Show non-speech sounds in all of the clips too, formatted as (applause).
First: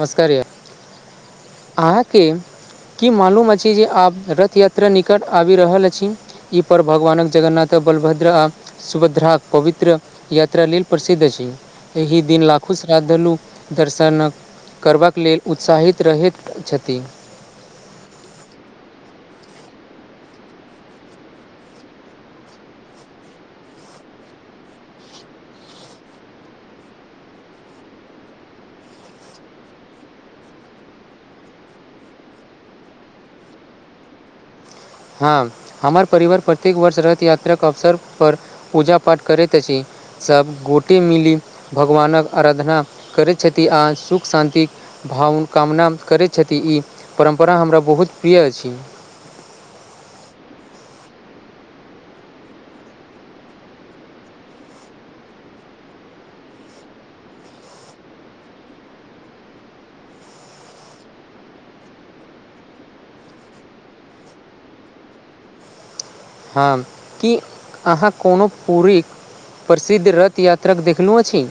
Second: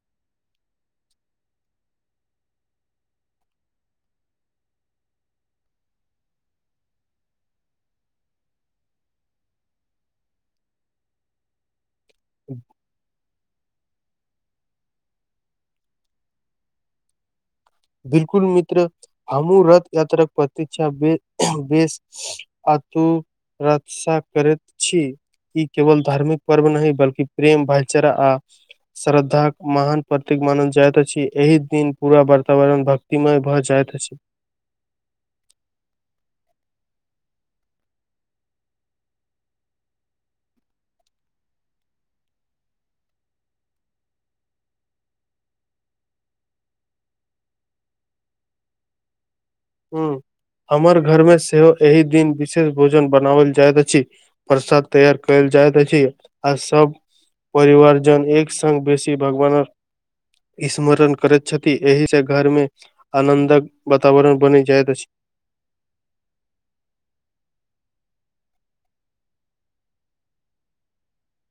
नमस्कार य अहाँके की मालूम अछि जे आब रथ यात्रा निकट आबि रहल अछि ई पर भगवानक जगन्नाथ बलभद्र आ सुभद्राक पवित्र यात्रा लेल प्रसिद्ध अछि एहि दिन लाखो श्रद्धालु दर्शनकक करबाक लेल उत्साहित रहैत छथि बिलकुल मित्र हमूँ रथ यात्रा प्रत्षा बे बेस अतु रक्षा करैत छी ई केवल धार्मिक पर्व नहि बलकि प्रेम भाईचारा आ श्रद्धाक महान प्रतीक मानल जाइत अछि एहि दिन पूरा ब वातावरण भक्तिमय भऽ जाइत अछि हँ हमर परिवार प्रत्येक वर्ष रथ यात्राक अवसर परर पूजा पाठ करैत अछि सभ गोटे मिली भगवानक आराधना करैत छथि आ सुख शान्ति भावना कामना करैत छथि ई परम्परा हमरा बहुत प्रिय अछि ह हमर घर मे सेहो एहि दिन विशेष भोजन बनाओल जाइत अछि प्रसाद तैयार कयल जाइत छै आ सब परिवार जन एक सग बेसी भगवानक स्मरण करैत छथि एहि से घर मे आनन्दक वातावरण बनी जाइत अछि हँ कि अहाँ कोनो पूरी प्रसिद्ध रथ यात्राक देखलहुँ अछि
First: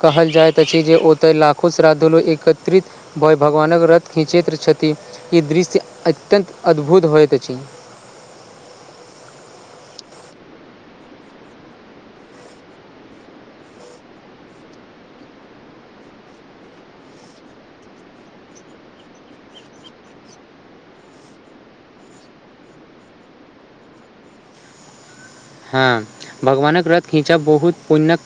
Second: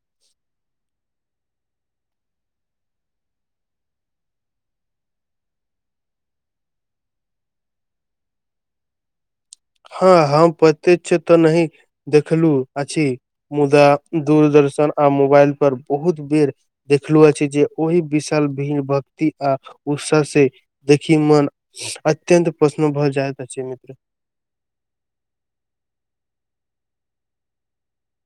कहल जाइत अछि जे ओतय लाखो श्राद्धु एकत्रित बय भगवानक रत खिंचैत छथि ई दृश्य अत्यन्त अद्भुत होइत अछि हँ हम पते च त तऽ नहि देखलू अछि मुदा दूरदर्शन आ मोबाइल पर बहुत बेर देखलु अछि जे ओहि विशाल भीन भक्ति आ उत्सा से देखि मन अत्यन्त प्रशन भऽ जाइत अछि मित्र हँ भगवानक रथ खीचा बहुत पुण्यक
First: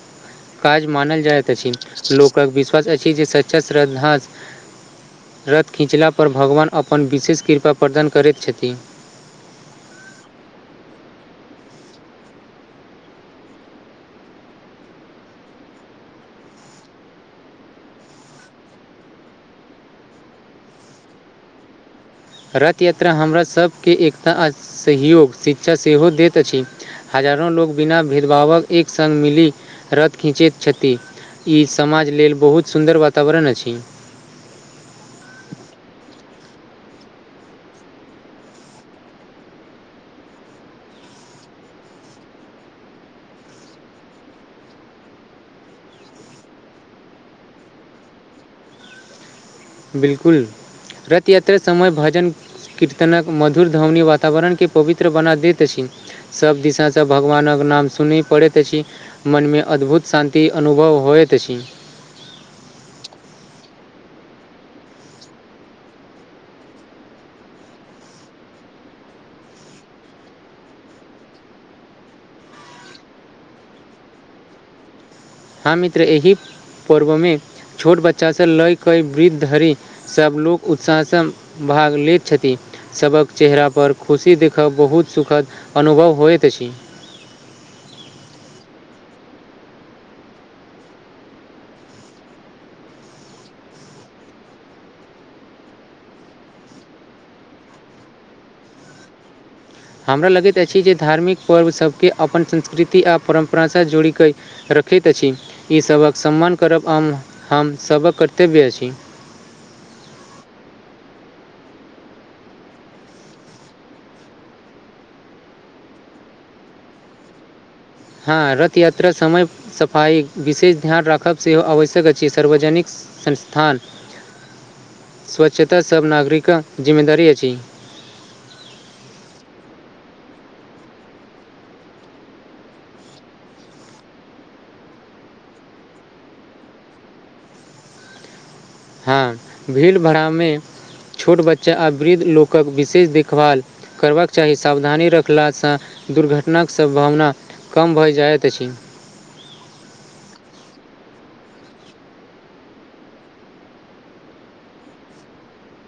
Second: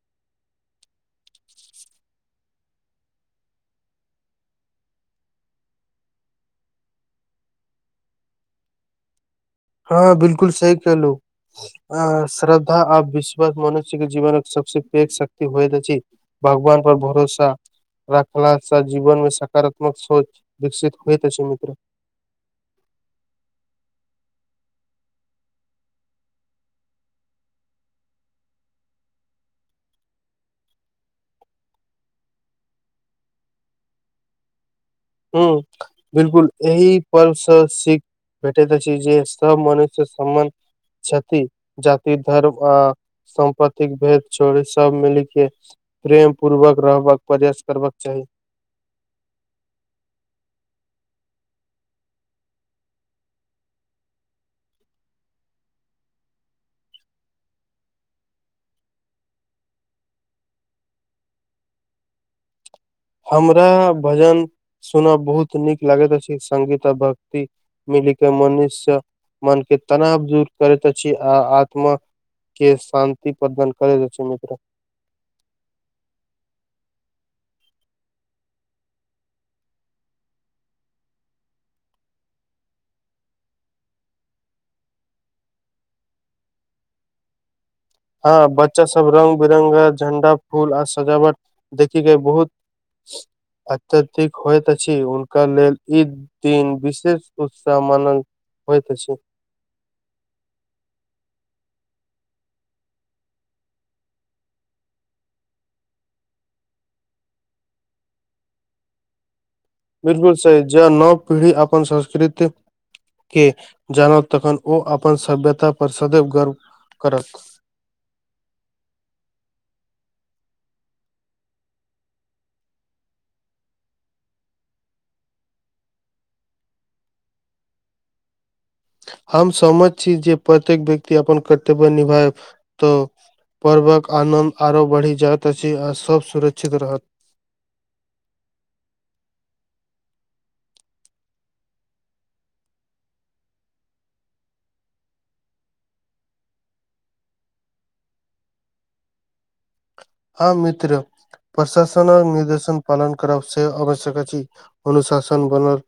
काज मानल जाइत अछि लोकक विश्वास अछि जे सच्चा श्रद्धा रथ खीँचला पर भगवान अपन विशेष कृपा प्रदान करैत छथि हँ बिलकुल सही कहलहु अ श्रद्धा आ विश्वास मनुष्य के जीवनक सबस पैघ शक्ति होयत अछि भगवान पर भरोसा रखला सा जीवन मे सकारात्मक सोच विकसित होइ त अछि मित्र रथ यात्रा हमरा सभके एकता आ सहयोग शिक्षा सेहो दैत अछि हजारो लोग बिना भेदभावक एक संग मिली रथ खीचैत छथि ई समाज लेल बहुत सुन्दर वातावरण अछि हुन बिलकुल एहि पर्वसँ सिख भेटैत अछि जे सब मनुष्य सम्मान छथि जाति धर्म अ सम्पत्तिक भेद छोड़ सब मिल के प्रेम पूर्वक रहबाक प्रयास करबाक चाही बिलकुल रथ यात्रा समय भजन कीर्तनक मधुर धवनी वातावरणके पवित्र बना दैत अछि सभ दिशाँ भगवानक नाम सुनी पड़ैत अछि मनमे अद्भुत शान्ति अनुभव होइत अछि हमरा भजन सुनब बहुत नीक लागैत अछि संगीता भक्ति मिली के मनुष्य मन के तनाव दूर करैत अछि आ आत्मा के शान्ति प्रदान करैत अछि मित्र ह मित्र एहि पर्व मे छोट बच्चा से लय क वृद्ध धरि सभ लोक उत्साहसँ भाग लेैत छथिन सभक चेहरा पर खुशी देखब बहुत सुखद अनुभव होइत अछि हँ बच्चा सब रंग बिरंगा झंडा फूल आर सजावट देखिके बहुत अत्यधिक होइत अछि हुनका लेल ई दिन विशेष उत्साह मानल होइत अछि हमरा लगैत अछि जे धार्मिक पर्व सभके अपन संस्कृति आर परम्परासँ जोड़िक कऽ रखैत अछि ईसभक सम्मान करब हम हमसभक कर्तव्य अछि बिलकुल सही ज नव पीढ़ी अपन संस्कृति के जानत तखन ओ अपन सभ्यता पर सदैव गर्व करत हँ रथ यात्रा समय सफाइ विशेष ध्यान राखब सेहो आवश्यक अछि सर्वजनिक संस्थान स्वच्छता सभ नागरिकक जिम्मेदारी अछि हम सहमत छी जे प्रत्येक व्यक्ति अपन कर्तव्य निभायब तऽ पर्वक आनन्द आरो बढ़ि जाइत अछि आ सब सुरक्षित रहत हँ भीड़ भड़ामे छोट बच्चा आ वृद्ध लोकक विशेष देखभाल करबाक चाही सावधानी रखलासँ दुर्घटनाक सम्भावना कम भए जाइत अछि हँ मित्र पशासनक निर्देशन पालन कर से आवश्यक छै अनुशासन बनल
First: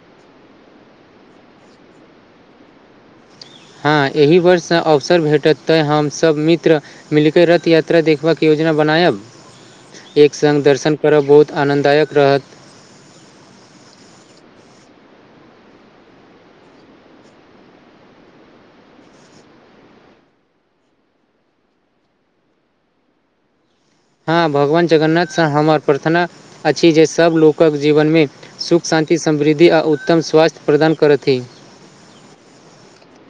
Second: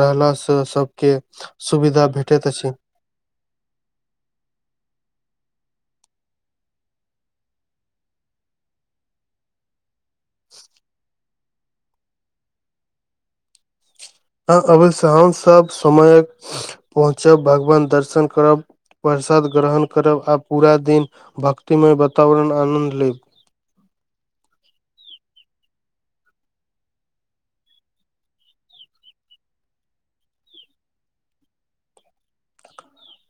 रहलास स सबके सुविधा भेटैत अछि हँ एहि वर्षसँ अवसर भेटत तैँ हमसभ मित्र मिली क रथ यात्रा देखबाके योजना बनायब एक सङ्ग दर्शन करब बहुत आनन्ददायक रहत ह अबस हमसभ समय पहुँचब भगवान दर्शन करब प्रसाद ग्रहण करब आ पूरा दिन भक्तिमय वातावरण आनन्द लेब हँ भगवान जगन्नाथसँ हमर प्रार्थना अछि जे सभ लोकक जीवनमे सुख शान्ति समृद्धि आ उत्तम स्वास्थ्य प्रदान करथि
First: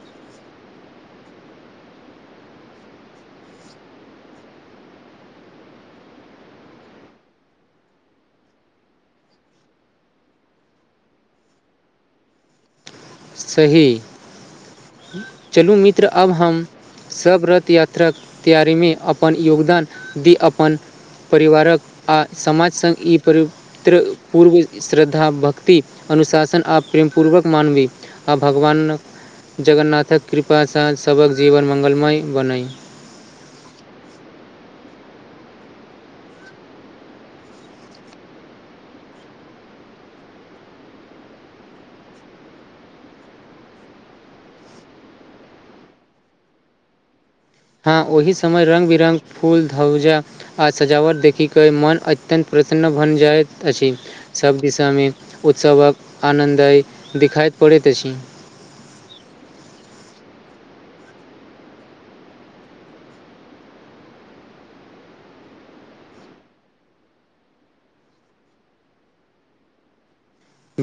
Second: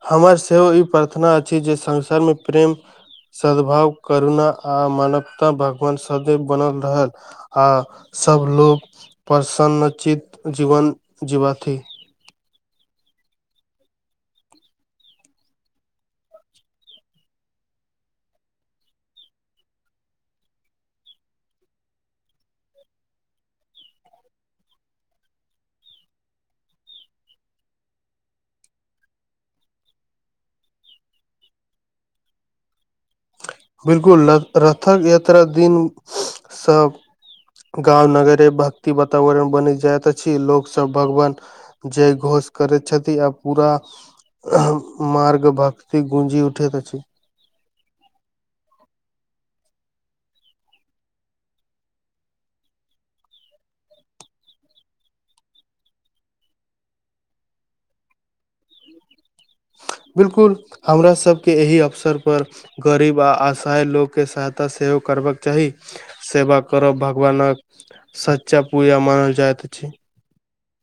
हमर सेहो ई प्रर्थना अछि जे संसारमे प्रेम सद भाव करुणा आ मानवता भगवान सदैव बनल रहल आ सब लोग प्रसन्नचित जीवन जीवाथि सही चलू मित्र आब हम सब रथ यात्राक तैयारी मे अपन योगदान दी अपन परिवारक आ समाज सङ्ग ई परि पूर्व श्रद्धा भक्ति अनुशासन आ प्रेम पूर्वक मानवी आ भगवान जगन्नाथक कृपासँ सबक जीवन मङ्गलमय बनै बिलकुल र रथक यात्रा दिन सब गाँव नगरे भक्ति वातावरण बनि जाइत अछि लोकसभ भगवान जय घोष करैत छथि आ पूरा मार्ग भगती गूंजी उठैत अछि हँ ओहि समय रंग बिरङ्ंग फूल धौजा आ सजावट देखिक के मन अत्यन्त प्रसन्न बन जाइत अछि सभ दिशामे उत्सवक आनन्द आय देख़ाइत पड़ैत अछि बिलकुल हमरासभके एहि अवसरपर गरीब आ असहाय लोक के सहायता सेहो करबाक चाही सेवा करब भगवानक सच्चा पूजा मानल जाइत अछि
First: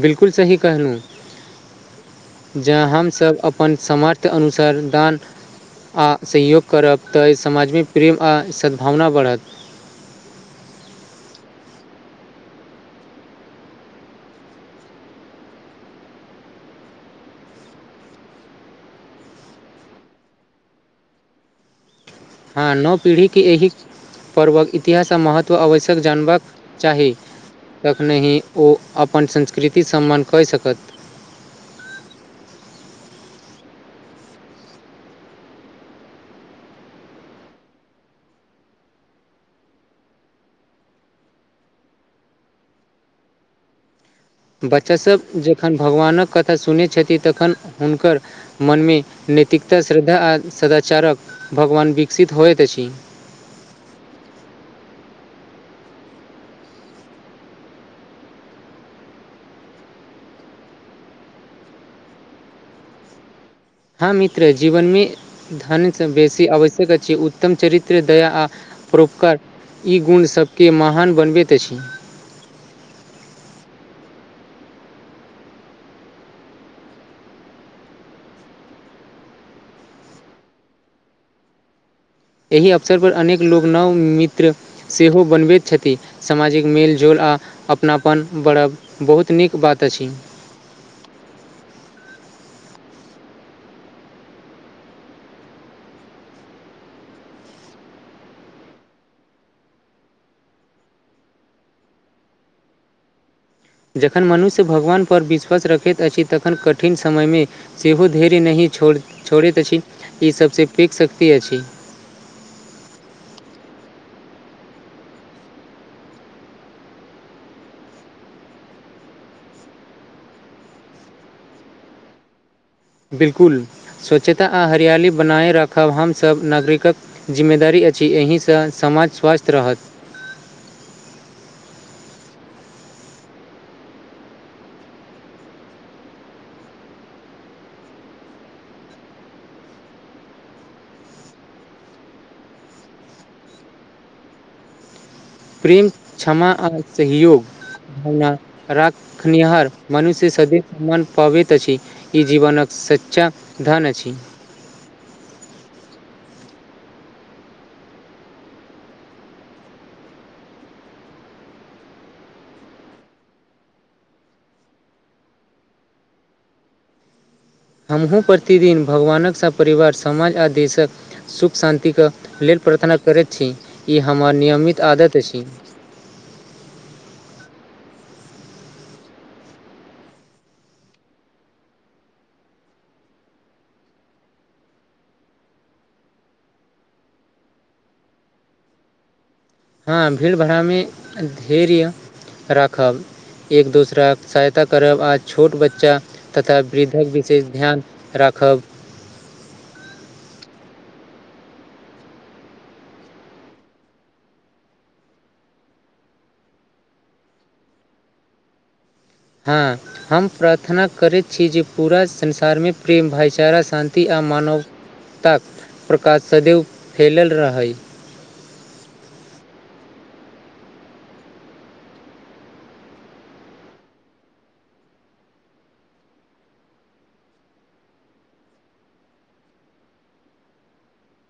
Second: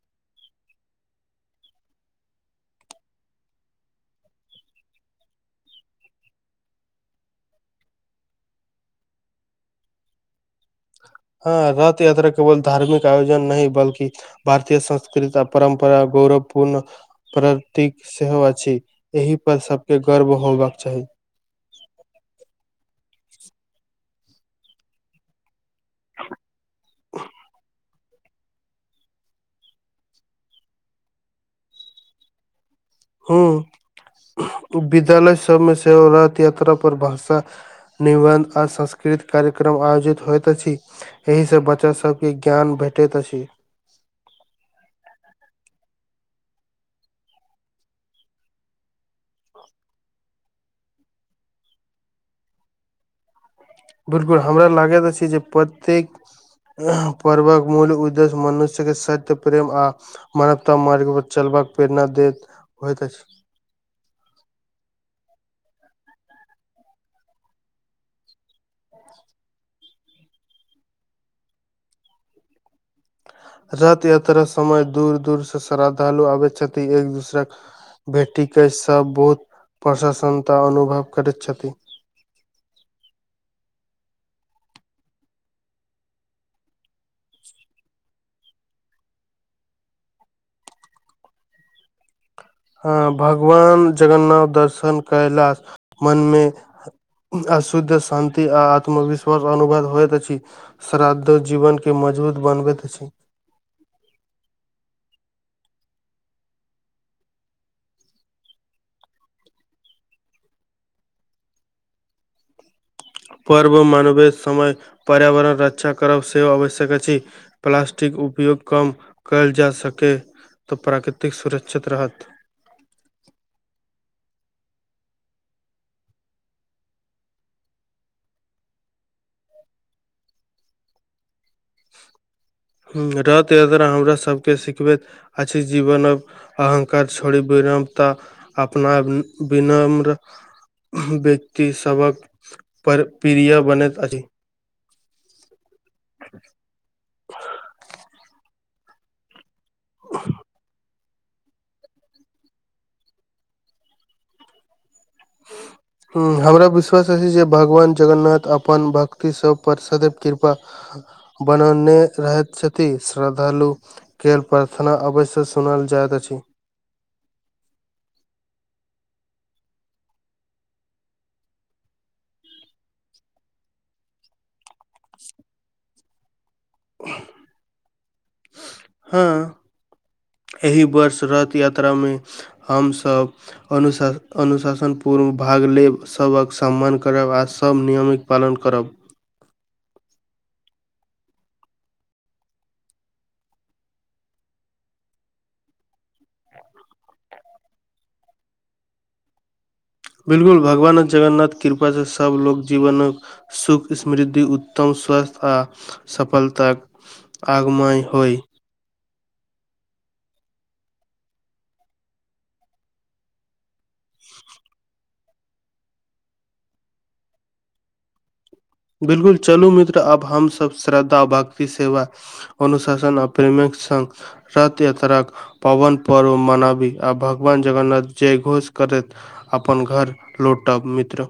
बिलकुल सही कहलू जँ हमसभ अपन सामर्थ्य अनुसार दान आ सहयोग करब तऽ समाजमे प्रेम आ सद्भावना बढ़त हँ रथ यात्रा केवल धार्मिक आयोजन नहि बल्कि भारतीय संस्कृता परम्परा गौरवपूर्ण प्रतीक सेहो अछि एहि पर सबके गर्व होबाक चाही हँ नव पीढ़ीके एहि पर्वक इतिहासके महत्व तऽ आवश्यक जानबाक चाही तखनहि ओ अपन संस्कृति सम्मान कऽ सकत ह विद्यालय सबमे सेव रथ यात्रा पर भाषा निबन्ध आ सांस्कृत कार्यक्रम आयोजित होइत अछि एहिसँ बच्चासभके ज्ञान भेटैत अछि बच्चासभ जखन भगवानक कथा सुनैत छथिन तखन हुनकर मनमे नैतिकता श्रद्धा आ सदाचारक भगवान विकसित होइत अछि बिलकुल हमरा लागैत अछि जे प्रत्येक पर्वक मूल उद्देश्य मनुष्यके सत्य प्रेम आ मानवता मार्ग पर चलबाक प्रेरणा देैत होइत अछि हँ मित्र जीवनमे धनसँ बेसी आवश्यक अछि उत्तम चरित्र दया आ प्रोपकार ई गुण सबके महान बनबैत अछि रथ यात्रा समय दूर दूर से श्रद्धालु आबै छथि एक दूसराक बेटी के सब बहुत प्रससन्नता अनुभव करैत छथिन एहि अवसरपर अनेक लोक नव मित्र सेहो बनबैत छथि सामाजिक मेलजोल आ अपनापन बरब बहुत नीक बात अछि हँ भगवान जगन्नाथ दर्शन करयलास मनमे अशुद्ध शान्ति आ आत्मविश्वास अनुभव होइत अछि श्राद्धो जीवन के मजबूत बनबैत अछि जखन मनुष्य भगवानपर विश्वास रखैत अछि तखन कठिन समयमे सेहो धेर नहिो छोड़ैत अछि ईसभसँ पीक शक्ति अछि पर्व मानवेश समय पर्यावरण रक्षा करब सेहो आवश्यक अछि प्लास्टिक उपयोग कम कयल जा सकेै तऽ प्राकृतिक सुरक्षित रहत बिलकुल स्वच्छता आ हरियाली बनाए राखब हमसभ नागरिकक जिम्मेदारी अछि एहिसँ समाज स्वस्थ रहत रथ यात्रा हमरा सभके सिखबैत आ छै जीवन अहंकार छड़ी विनमता अपना विनम्र व्यक्ति सभक प्र प्रिय बनैत अछि प्रेम क्षमा आ सहयोग रखनिहारर मनुष्य सदै सम्मान पबैत अछि ई जीवनक सच्चा धन अछि (inaudible) हमरा विश्वास अछि जे भगवान जगन्नाथ अपन भक्ति सब पर सदैव कृपा बनेने रहैथ छथि श्रद्धालु केर प्रार्थना अवश्य सुनल जाइत अछि हमहूँ प्रतिदिन भगवानक सँ परिवार समाज आ देशक सुख शान्तिके लेल प्रार्थना करैत छी ई हमर नियमित आदत अछि (inaudible) हँ एहि वर्ष रथ यात्रामे हमसभ अनुशा अनुशासन पूर्व भाग लेब सबक सम्मान करब आ सभ नियमक पालन करब हँ भीड़ भाड़ामे धैर्य राखब एक दोसराक सहायता करब आ छोट बच्चा तथा वृद्धक विशेष ध्यान राखब बिलकुल भगवान जगन्नाथ कृपा से सब लोग जीवन सुख समृद्धि उत्तम स्वस्थ आ सफलताक आगमय होइ हँ हम प्रार्थना करैत छी जे पूरा संसारमे प्रेम भाइचारा शान्ति आ मानव ताक प्रकाश सदैव फैलल रहै बिलकुल चलू मित्र आब हमसभ श्रद्धा भक्ति सेवा अनुशासन आ प्रेमक सब रथ यात्राक पावन पर्व मनाबी आ भगवान जगन्नाथ जय घोष करैत अपन घर लौटब मित्र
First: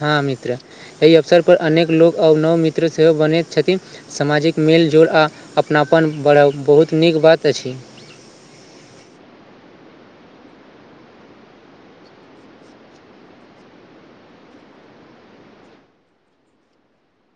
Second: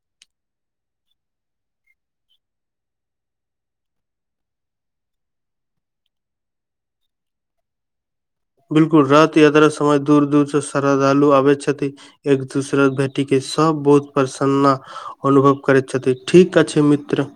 हँ मित्र एहि अवसर पर अनेक लोको और नव मित्र सेहो बनैत छथिन सामाजिक मेलजोल आ अपनापन बढ़ब बहुत नीक बात अछि बिलकुल रथ यात्रा समय दूर दूर से श्रद्धालु आबै छथि एक दोसरा भेटीक के सब बहुत प्रसन्ना अनुभव करैत छथि ठीक अछि मित्र